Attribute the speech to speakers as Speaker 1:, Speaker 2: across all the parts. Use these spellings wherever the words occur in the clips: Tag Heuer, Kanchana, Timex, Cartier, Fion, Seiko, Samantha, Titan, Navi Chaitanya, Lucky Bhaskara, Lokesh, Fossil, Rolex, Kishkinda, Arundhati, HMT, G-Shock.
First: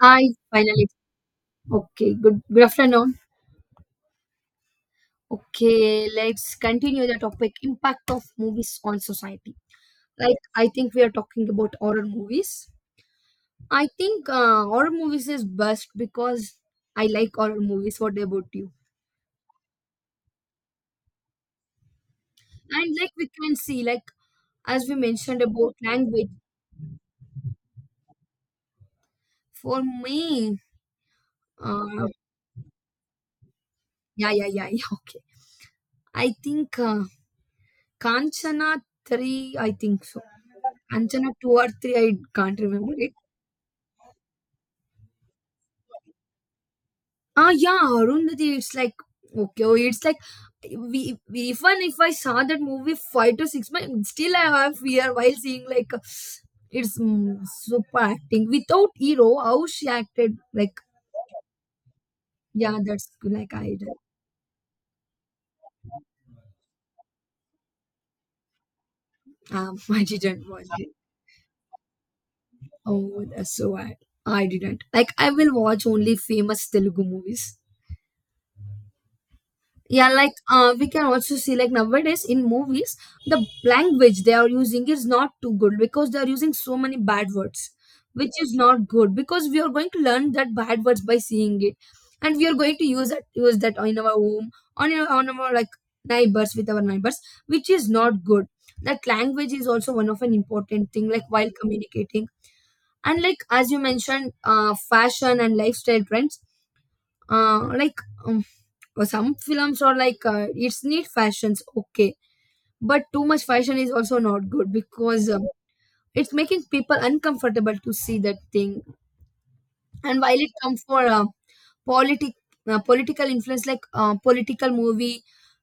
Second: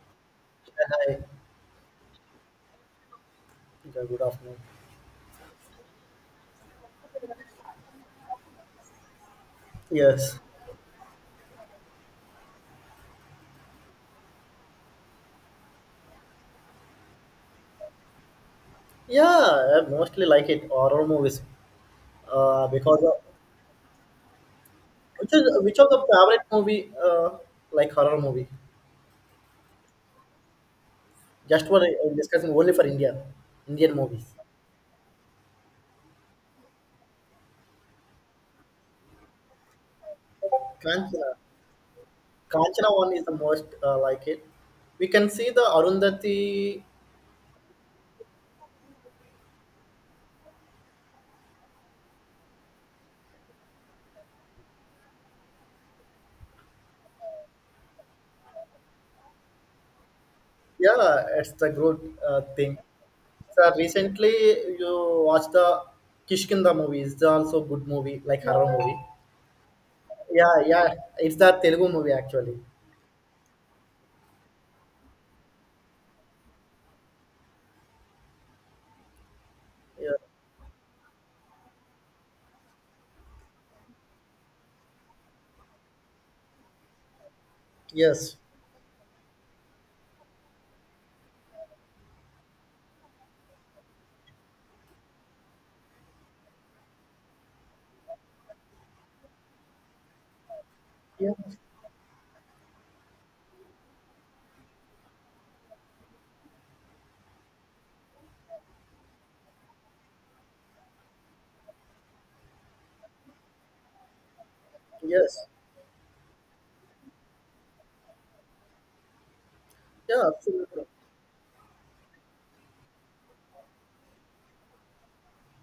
Speaker 1: I finally
Speaker 2: Hi.
Speaker 1: okay. Good afternoon.
Speaker 2: Good afternoon.
Speaker 1: Okay, let's continue the topic impact of movies on society. Like
Speaker 2: Yes.
Speaker 1: I think we are talking about horror movies. I think horror movies is best because I like horror movies. What about you?
Speaker 2: Yeah, I mostly like it horror movies. Uh,
Speaker 1: And
Speaker 2: because
Speaker 1: like
Speaker 2: of,
Speaker 1: we can see, like as we
Speaker 2: which
Speaker 1: mentioned
Speaker 2: is
Speaker 1: about
Speaker 2: which of the
Speaker 1: language,
Speaker 2: favorite movie like horror movie?
Speaker 1: for me,
Speaker 2: Just one
Speaker 1: uh,
Speaker 2: I'm discussing only for India, Indian
Speaker 1: yeah,
Speaker 2: movies.
Speaker 1: yeah, yeah, yeah. Okay, I think Kanchana three. I think so. Kanchana
Speaker 2: Kanchana,
Speaker 1: two or three. I can't remember
Speaker 2: Kanchana one
Speaker 1: it.
Speaker 2: is the most like it. We can see the Arundhati.
Speaker 1: Ah, yeah, Arundhati. It's like okay, oh, it's like we, even if I saw that movie 5 to 6 months, still I have fear while seeing like it's super acting without hero. How she acted, like
Speaker 2: Yeah, it's the good
Speaker 1: yeah,
Speaker 2: thing.
Speaker 1: that's like
Speaker 2: So
Speaker 1: I did.
Speaker 2: recently you watched the Kishkinda movie. It's also good movie like horror movie.
Speaker 1: I didn't
Speaker 2: Yeah,
Speaker 1: watch
Speaker 2: yeah,
Speaker 1: it.
Speaker 2: it's the Telugu movie actually.
Speaker 1: Oh, that's so bad, I didn't like. I will watch only famous Telugu movies. Yeah,
Speaker 2: Yeah.
Speaker 1: like we can also see like nowadays in movies the language they are using is not too good because they are using so many bad words, which
Speaker 2: Yes.
Speaker 1: is not good because we are going to learn that bad words by seeing it, and we are going to use that in our home on our like neighbors, with our neighbors, which is not good. That language is also one of an important thing like
Speaker 2: Yeah.
Speaker 1: while communicating. And like as you mentioned fashion and lifestyle trends, like um, some films are like it's need fashions, okay, but too much fashion is also not good because
Speaker 2: Yes.
Speaker 1: it's making people uncomfortable to see that thing. And
Speaker 2: Yeah.
Speaker 1: while it comes
Speaker 2: Absolutely.
Speaker 1: for politic political influence, like political movie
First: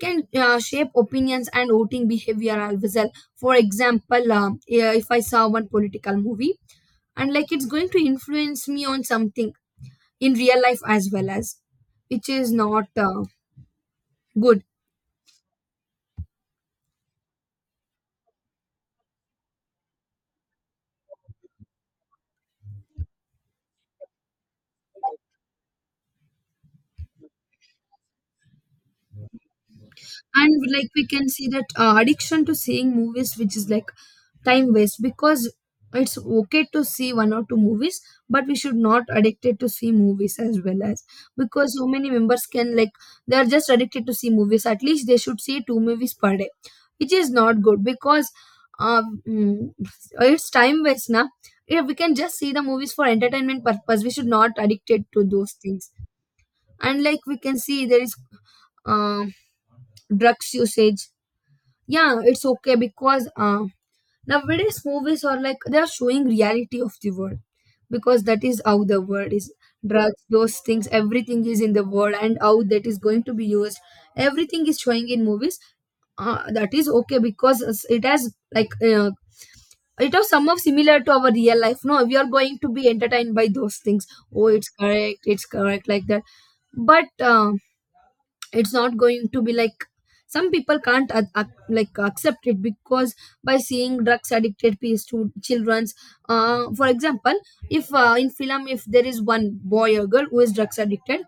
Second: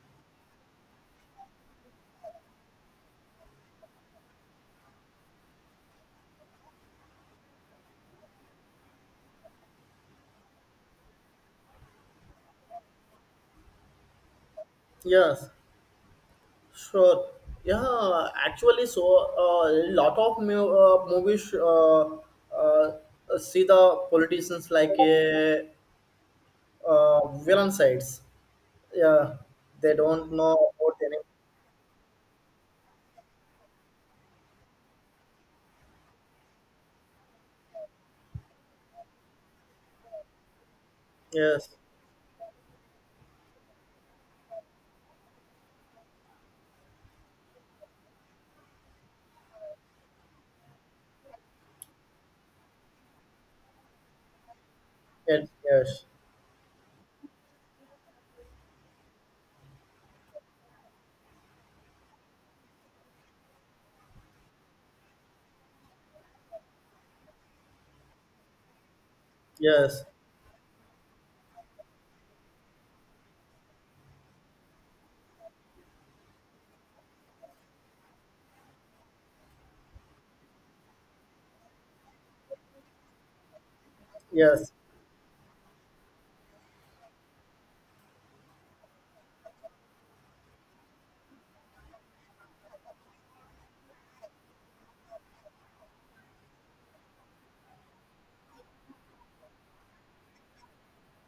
Speaker 1: can shape opinions and voting behavior as well. For example yeah, if I saw one political movie and like it's going to influence me on something in real life as well, as which is not good.
Speaker 2: Yes. Sure. Yeah. Actually, so a lot of movies uh, see the politicians like a villain sides. Yeah. They don't know
Speaker 1: And like
Speaker 2: about
Speaker 1: we
Speaker 2: any.
Speaker 1: can see that addiction to seeing movies, which is like time waste, because it's okay to see one or two movies, but we should not addicted to see movies as well as
Speaker 2: Yes.
Speaker 1: because so many members can like they are just addicted to see movies, at least they should see two movies per day, which is not good because uh, mm, it's time waste now. Yeah, we can just see the movies for entertainment purpose, we should not addicted to
Speaker 2: Yes.
Speaker 1: those things.
Speaker 2: Yes.
Speaker 1: And like we can see there is uh, drugs usage. Yeah, it's okay because nowadays movies are like they are showing reality of the world, because that is how the world is.
Speaker 2: Yes.
Speaker 1: Drugs, those things, everything is in the world, and how that is going to be used, everything is showing in movies. That is okay because it has like it has some of similar to our real life, no, we are going to be entertained by those things. Oh, it's
Speaker 2: Yes.
Speaker 1: correct, it's correct like that. But it's not going to be like some people can't like accept it, because by seeing drugs addicted pe- stu children's, for example, if in film if there is one boy or girl who is drugs addicted,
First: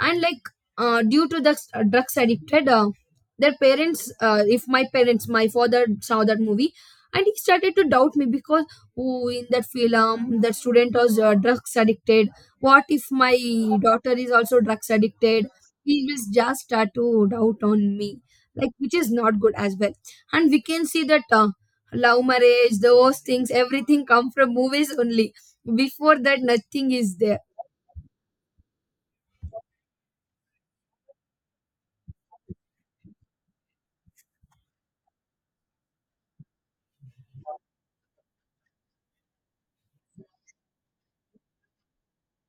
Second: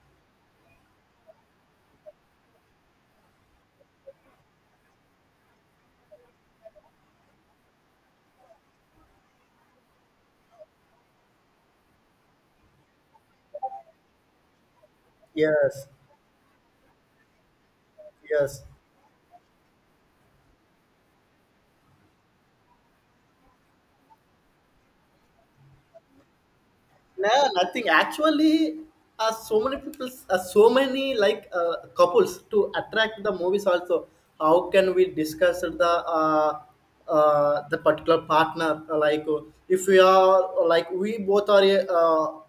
Speaker 1: and like due to the drugs addicted, their parents, if my parents, my father saw that movie and he started to doubt me because, oh, in that film that student was drugs addicted, what if my daughter is also drugs addicted,
Speaker 2: Yes.
Speaker 1: he will just start to doubt on me,
Speaker 2: Yes.
Speaker 1: like which is not good as well. And we can see that love marriage, those things, everything come from movies only, before that nothing is
Speaker 2: No,
Speaker 1: there.
Speaker 2: nothing. Actually, so many people, so many like couples to attract the movies. Also, how can we discuss uh, the particular partner? If we are like we both are uh,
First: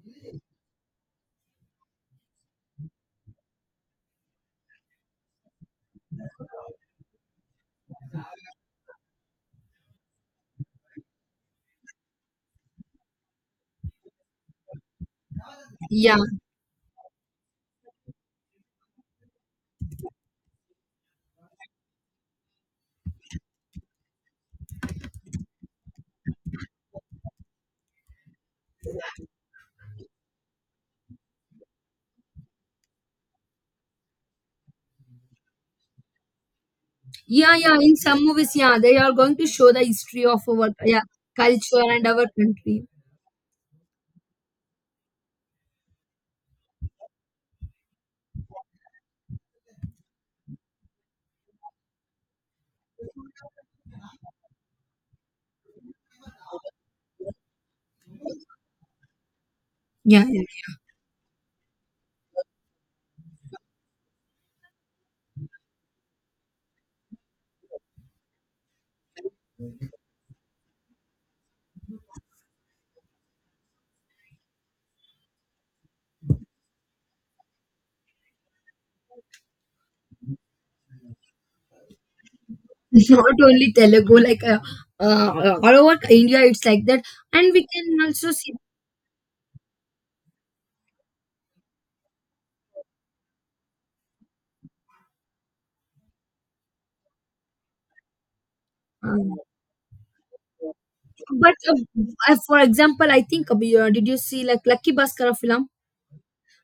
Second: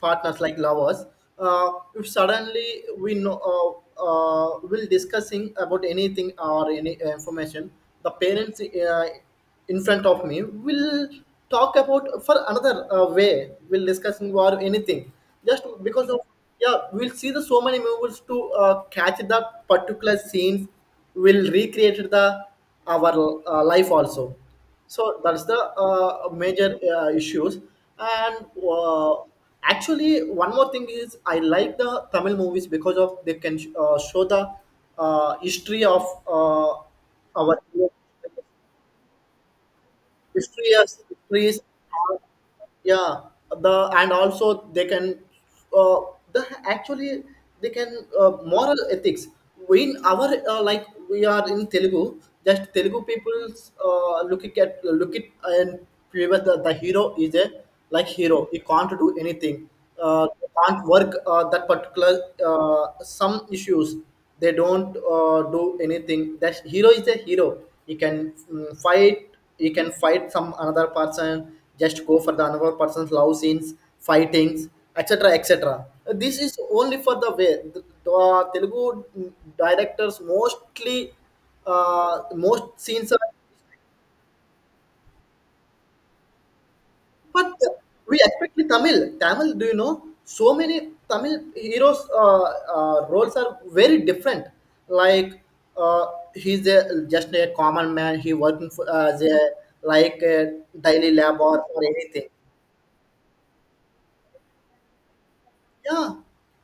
Speaker 2: partners like lovers, if suddenly we know will discussing about anything or any information, the parents in front of me will talk about for another way will discussing or anything just because
Speaker 1: Yeah.
Speaker 2: of yeah, we'll see the so many movies to catch that particular scenes, will recreate the our life also. So that's the major issues. And actually, one more thing is I like the Tamil movies because of they can show the history of
Speaker 1: Yeah,
Speaker 2: our
Speaker 1: yeah. In some movies, yeah, they are going to show the history of our,
Speaker 2: history as
Speaker 1: yeah,
Speaker 2: histories.
Speaker 1: culture and
Speaker 2: uh,
Speaker 1: our country.
Speaker 2: Yeah, the and also they can uh, the actually they can moral ethics. We in our like we are in Telugu, just Telugu people look at look it and fever the hero is a like hero, he can't do anything.
Speaker 1: Yeah,
Speaker 2: uh,
Speaker 1: yeah.
Speaker 2: can't work that particular some issues they don't do anything. That hero is a hero. He can fight. He can fight some another person, just go for the another person's love scenes fightings, etc etc. This is only for the way the, telugu directors mostly uh, most scenes are.
Speaker 1: Not only Telugu, like all over India, it's like that,
Speaker 2: But
Speaker 1: and we can
Speaker 2: we
Speaker 1: also see.
Speaker 2: expect the Tamil, Tamil. Do you know so many Tamil heroes? Roles are very different. Like uh, he's a, just a common man. He working for, as
Speaker 1: Um,
Speaker 2: a like a daily labor
Speaker 1: but
Speaker 2: or anything.
Speaker 1: for example, I think we, did you see like Lucky Bhaskara film?
Speaker 2: Yeah,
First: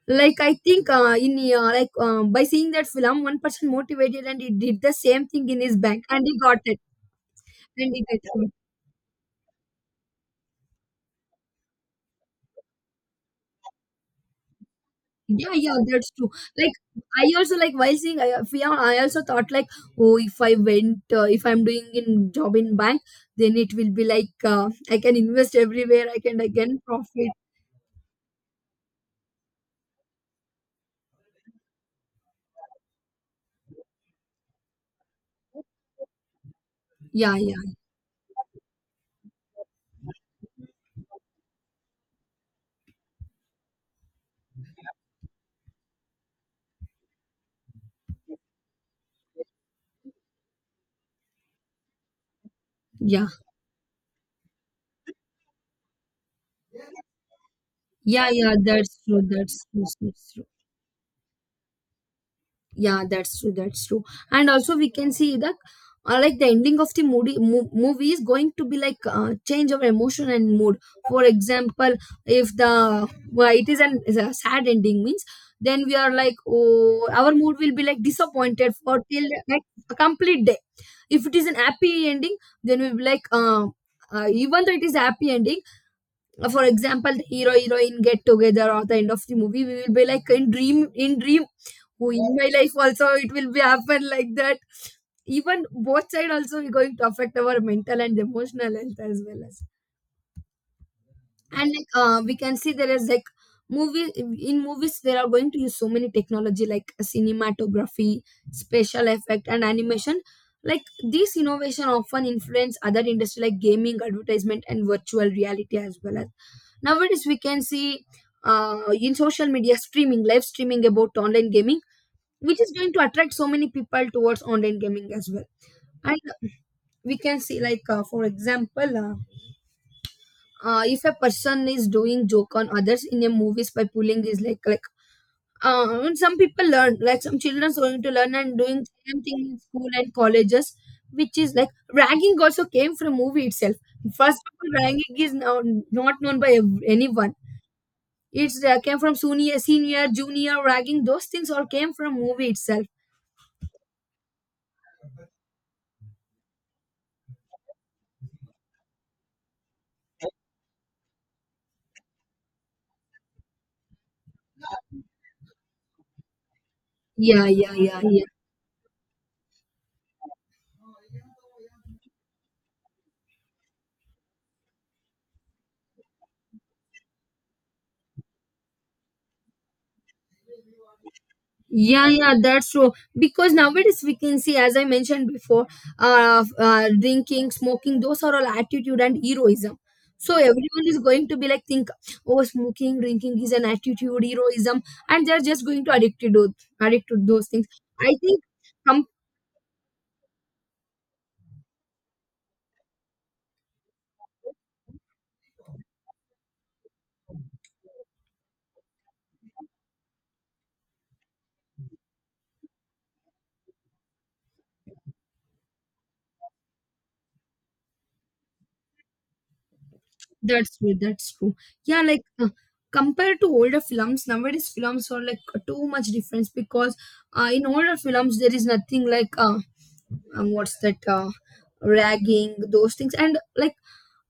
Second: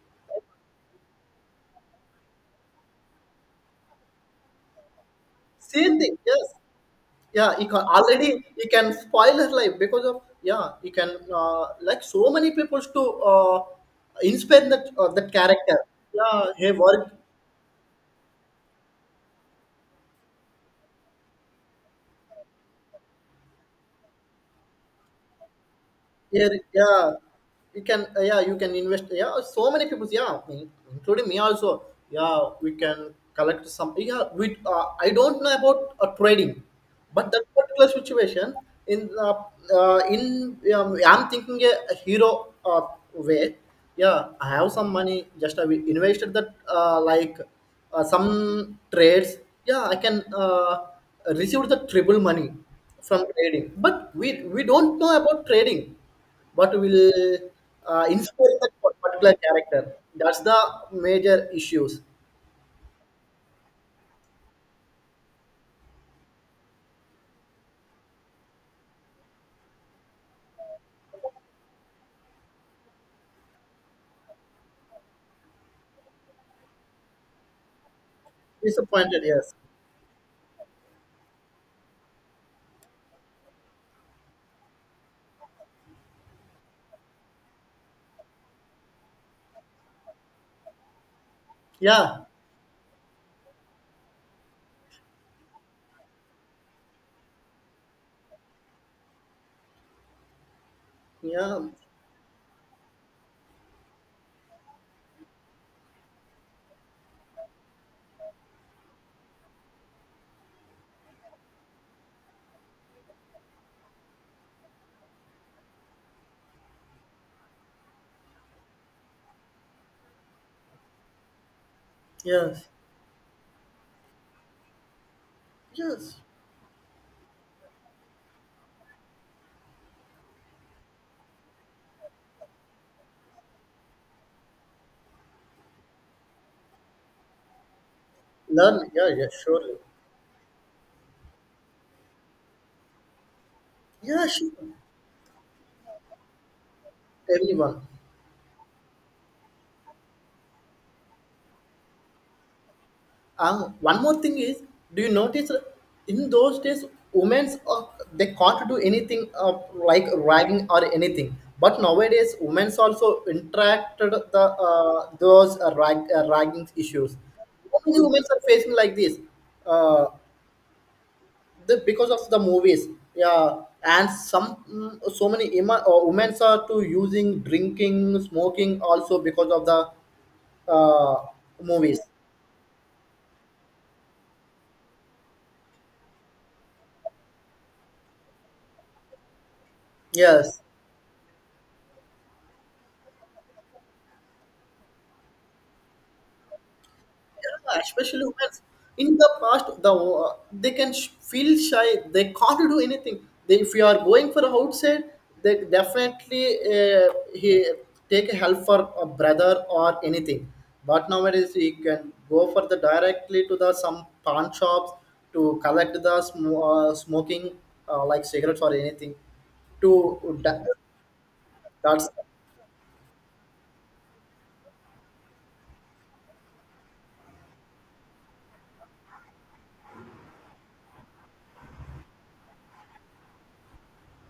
Speaker 1: Like I think in like by seeing that film, one person motivated and he did the same thing in his
Speaker 2: same
Speaker 1: bank
Speaker 2: thing.
Speaker 1: and he
Speaker 2: Yes.
Speaker 1: got it,
Speaker 2: Yeah, he can,
Speaker 1: and he
Speaker 2: already
Speaker 1: did.
Speaker 2: he can spoil her life because of yeah he can like so many people to uh, inspire that that
Speaker 1: Yeah, yeah,
Speaker 2: character.
Speaker 1: that's true.
Speaker 2: Yeah, he
Speaker 1: Like,
Speaker 2: worked.
Speaker 1: I also like while seeing I- Fion, I also thought like, oh, if I went, if I'm doing in job in bank, then it will be like I can invest everywhere.
Speaker 2: Yeah,
Speaker 1: I can
Speaker 2: yeah,
Speaker 1: profit.
Speaker 2: you can. Yeah, you can invest. Yeah, so many people. Yeah, in- including me also. Yeah, we can collect some. Yeah, we. I don't know about trading, but
Speaker 1: Yeah,
Speaker 2: that
Speaker 1: yeah,
Speaker 2: particular situation in uh, in I'm thinking a hero way. Yeah, I have some money, just I will invested that uh, like some trades. Yeah, I can receive the triple money from
Speaker 1: yeah,
Speaker 2: trading, but we don't know about trading. What will
Speaker 1: yeah,
Speaker 2: inspire
Speaker 1: yeah.
Speaker 2: that
Speaker 1: That's true.
Speaker 2: particular
Speaker 1: That's true.
Speaker 2: character?
Speaker 1: That's
Speaker 2: That's
Speaker 1: true.
Speaker 2: the major issues.
Speaker 1: Yeah, that's true, that's true. And also we can see that like the ending of the movie is going to be like change of emotion and mood. For example, if the well, it is an is a sad ending means, then we are like, oh, our mood will be like disappointed for
Speaker 2: Disappointed,
Speaker 1: till
Speaker 2: yes.
Speaker 1: like a complete day. If it is an happy ending, then we'll be like even though it is a happy ending, for example the hero, heroine get together or the end of the movie, we will be like in dream. Who,
Speaker 2: Yeah,
Speaker 1: in my life also it will be happen like that. Even both side also we going to affect our mental and emotional health as well as.
Speaker 2: yeah.
Speaker 1: And like we can see there is like movie, in movies they are going to use so many technology like cinematography, special effect and animation, like this innovation often influence other industry like gaming, advertisement and virtual reality as well as. Nowadays we can see in social media streaming, live streaming about online gaming, which
Speaker 2: Yes,
Speaker 1: is going to attract so many people towards online gaming as well.
Speaker 2: yes.
Speaker 1: And we can see like for example if a person is doing joke on others in a movies by pulling his leg, like uh, some people learn, like some children are going to learn and
Speaker 2: Learn,
Speaker 1: doing
Speaker 2: yeah,
Speaker 1: same
Speaker 2: yeah,
Speaker 1: thing in
Speaker 2: surely.
Speaker 1: school and colleges, which is like ragging also came from movie itself.
Speaker 2: Yeah,
Speaker 1: First
Speaker 2: sure.
Speaker 1: of all, ragging is now not known by anyone.
Speaker 2: Everyone.
Speaker 1: It's came from senior, junior ragging, those things all came from movie itself.
Speaker 2: One more thing is, do you notice in those days, women's they can't do anything like ragging or anything. But nowadays, women's also interacted the ragging issues.
Speaker 1: Yeah, yeah,
Speaker 2: Only
Speaker 1: yeah,
Speaker 2: women
Speaker 1: yeah.
Speaker 2: are facing like this, uh, because of the movies. Yeah, and some so many women are too using drinking, smoking also because of the uh, movies.
Speaker 1: Yeah, yeah, that's true. Because nowadays we can see, as I mentioned before, drinking, smoking, those are all attitude and heroism. So
Speaker 2: Yes.
Speaker 1: everyone is going to be like think, oh, smoking, drinking is an attitude, heroism, and they're just going to addict to those things.
Speaker 2: Yeah,
Speaker 1: I
Speaker 2: especially
Speaker 1: think
Speaker 2: women. In the past, the they can feel shy. They can't do anything. They, if you are going for outside, they definitely uh, he take help for a brother or anything. But nowadays, he can go for the directly to the some pawn shops to collect the smoking like cigarettes or anything. To that,
Speaker 1: That's true. That's true. Yeah,
Speaker 2: that's
Speaker 1: like compared to older films, nowadays films are like too much difference because in older films there is nothing like what's that ragging those things. And like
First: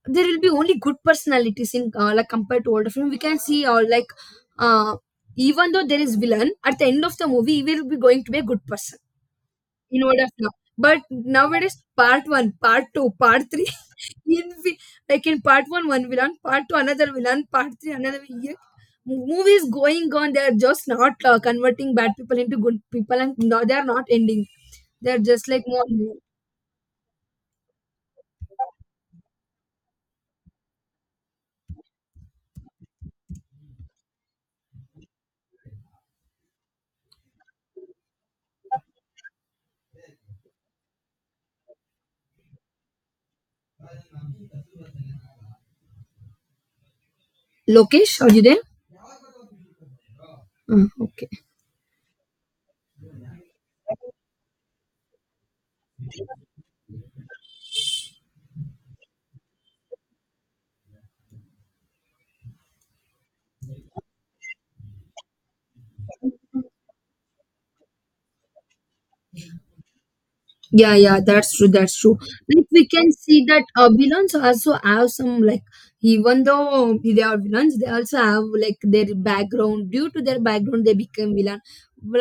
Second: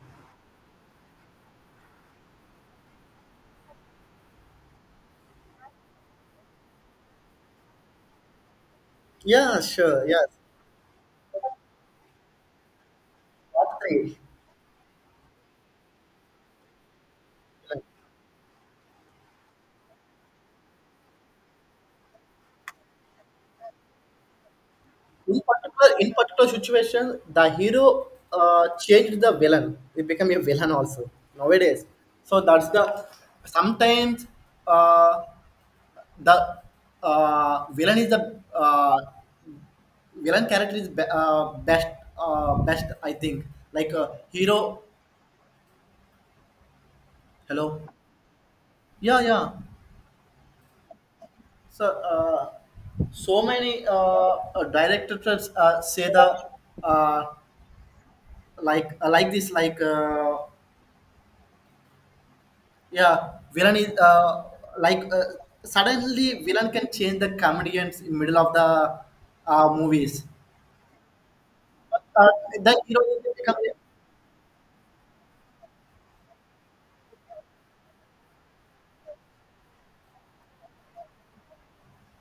Speaker 1: there will be only good personalities in like compared to older film we can see, or like uh, even though there is villain, at the end of the movie he will be going to be a good person,
Speaker 2: yeah,
Speaker 1: in
Speaker 2: sure, yes.
Speaker 1: order flow. But nowadays, part one, part two, part three,
Speaker 2: That's great.
Speaker 1: in vi- like in part one, one villain, part two, another villain, part three, another villain. Movies going on, they are just not converting bad people into good people, and no, they are not ending. They are just like more.
Speaker 2: In particular situation, the hero changed the villain. He became a villain also nowadays. So that's the sometimes uh, the villain is the villain character is best best I think. Like hero, hello,
Speaker 1: Lokesh, are you there?
Speaker 2: yeah, yeah.
Speaker 1: Mm, okay.
Speaker 2: So so many directors say the uh, like this like. Yeah, villain is like uh, suddenly villain can change the comedians in middle of the movies.
Speaker 1: Yeah, yeah, that's true. That's true.
Speaker 2: Uh,
Speaker 1: Like
Speaker 2: the
Speaker 1: we
Speaker 2: hero
Speaker 1: can
Speaker 2: will
Speaker 1: see
Speaker 2: become
Speaker 1: that villains also have some like, even though they are villains, they also have like their background. Due to their background, they become villain.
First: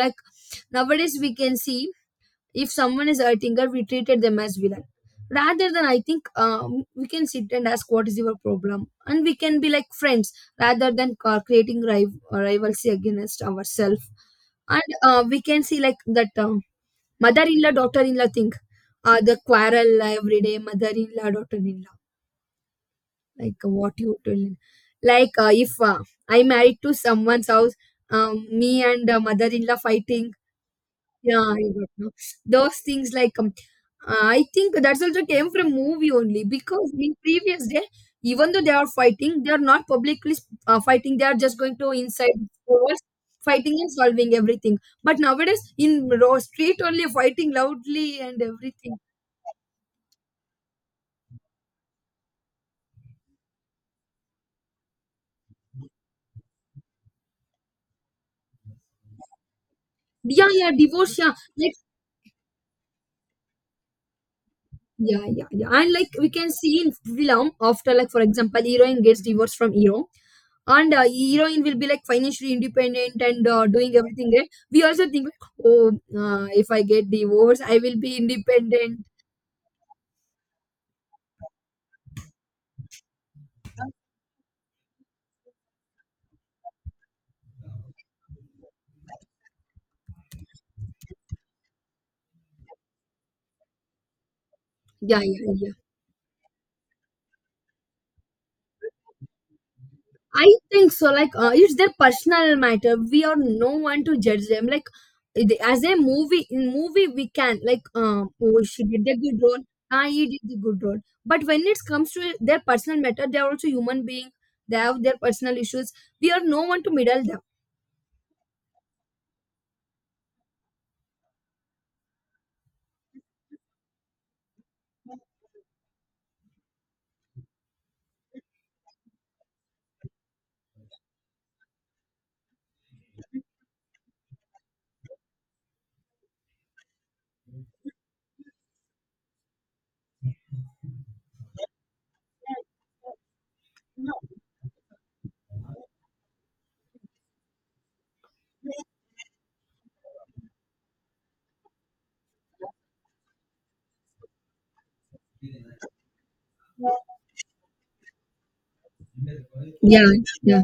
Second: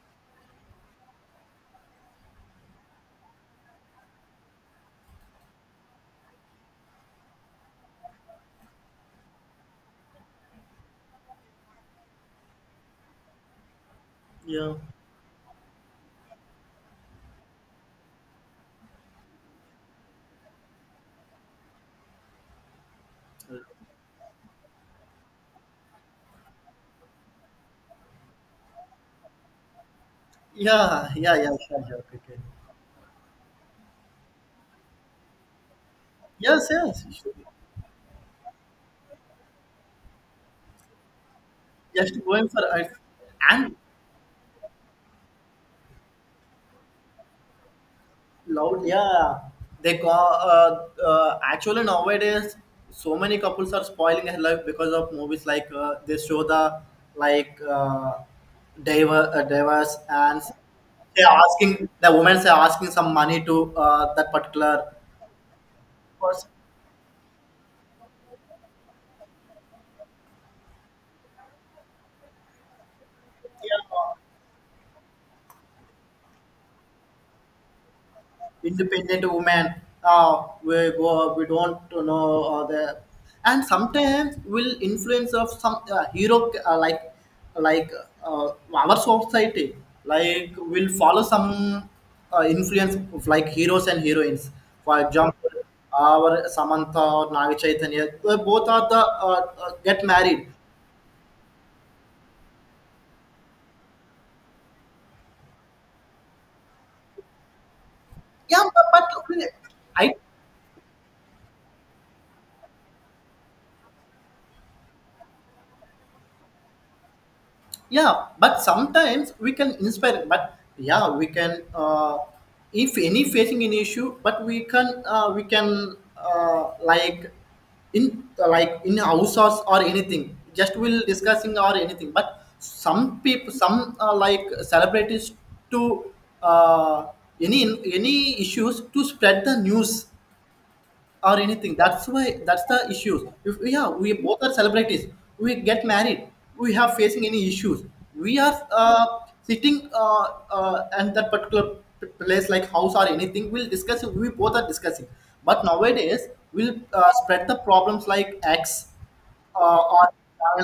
Speaker 1: Like nowadays, we can see if someone is hurting her, we treated them as villain. Rather than, I think we can sit and ask what is your problem, and we can be like friends, rather than creating rivalry against ourselves.
Speaker 2: yeah,
Speaker 1: And we can see like that. Mother-in-law, daughter-in-law thing. The quarrel every day, mother-in-law, daughter-in-law. Like what you tell. Like if I married to someone's house, me and mother-in-law fighting.
Speaker 2: yeah, yeah,
Speaker 1: Yeah,
Speaker 2: yeah,
Speaker 1: I
Speaker 2: sure,
Speaker 1: don't
Speaker 2: sure,
Speaker 1: know.
Speaker 2: okay, okay.
Speaker 1: Those things like I think that's also came from movie only,
Speaker 2: Yes,
Speaker 1: because
Speaker 2: yes,
Speaker 1: in previous day, even though they are fighting, they are not publicly fighting. They are just going to
Speaker 2: just
Speaker 1: inside
Speaker 2: going for it.
Speaker 1: walls,
Speaker 2: And
Speaker 1: fighting and solving everything. But nowadays, in raw street only, fighting loudly and
Speaker 2: loud,
Speaker 1: everything.
Speaker 2: yeah. They go. Actually nowadays so many couples are spoiling their life because of movies, like they show the like divers, and
Speaker 1: Yeah, yeah, divorce,
Speaker 2: they
Speaker 1: yeah,
Speaker 2: are
Speaker 1: like,
Speaker 2: asking, the women are asking some money to that particular
Speaker 1: yeah, yeah, yeah, and like we
Speaker 2: person.
Speaker 1: can see in film after, like for example heroine gets divorced from hero, and heroine will be like financially independent, and doing
Speaker 2: Yeah,
Speaker 1: everything right. We also think like, oh, if I get divorced I will be independent.
Speaker 2: independent woman. We go, we don't know the, and sometimes will influence of some hero like our society, like will follow some influence of like heroes and heroines. For
Speaker 1: Yeah,
Speaker 2: example,
Speaker 1: yeah, yeah.
Speaker 2: our samantha or navi chaitanya, they both are the get married.
Speaker 1: I think so. Like, it's their personal matter. We are no one to judge them. Like, it- as a movie, in movie we can like,
Speaker 2: Yeah,
Speaker 1: oh, she
Speaker 2: but
Speaker 1: did a good
Speaker 2: okay,
Speaker 1: role. Ah,
Speaker 2: I.
Speaker 1: he did the good role. But when it comes to their personal matter, they are also human being. They have their personal issues. We are no one to middle them.
Speaker 2: Yeah, but sometimes we can inspire, but yeah we can if any facing an issue, but we can like in house or anything, just we'll discussing or anything, but some people, some like celebrities to uh, any any issues to spread the news or anything. That's why that's the issues. If yeah, we both are celebrities. We get married. We have facing any issues. We are sitting and that particular place, like house or anything. We'll discuss. We both are discussing. But nowadays, we'll spread the problems like X
Speaker 1: Yeah,
Speaker 2: on
Speaker 1: yeah,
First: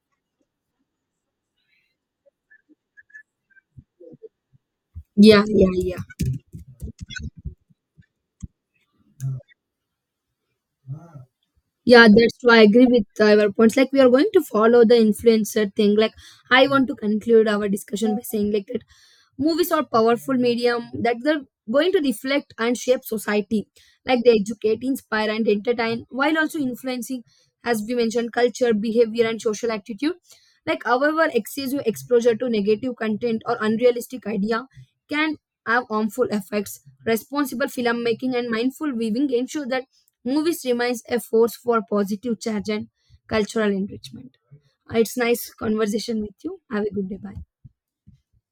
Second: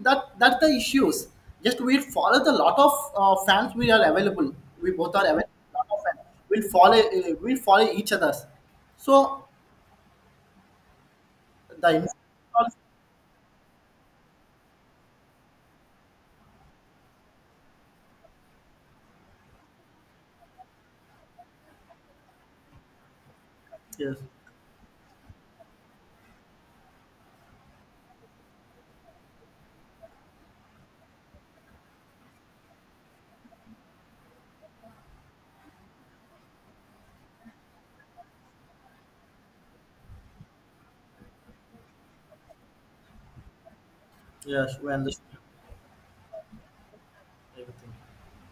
Speaker 2: that, that's the issues. Just we'll follow, the lot of fans we are available. We both are
Speaker 1: yeah,
Speaker 2: available.
Speaker 1: yeah,
Speaker 2: Lot of
Speaker 1: yeah.
Speaker 2: fans. We'll follow. We'll follow each other's. So the
Speaker 1: Yeah,
Speaker 2: impact,
Speaker 1: that's why I agree with your points. Like, we are going to follow the influencer thing. Like, I want to conclude our discussion by saying like that movies are powerful medium that they're going to reflect and shape society,
Speaker 2: yes,
Speaker 1: like they educate, inspire and entertain, while also influencing, as we mentioned, culture, behavior and social attitude. Like however excessive exposure to negative content or unrealistic idea can have harmful effects. Responsible filmmaking and mindful viewing ensure that movies remains a force for positive change and cultural enrichment.
Speaker 2: yes, we
Speaker 1: It's
Speaker 2: understand
Speaker 1: nice conversation with you, have a good day, bye.
Speaker 2: everything.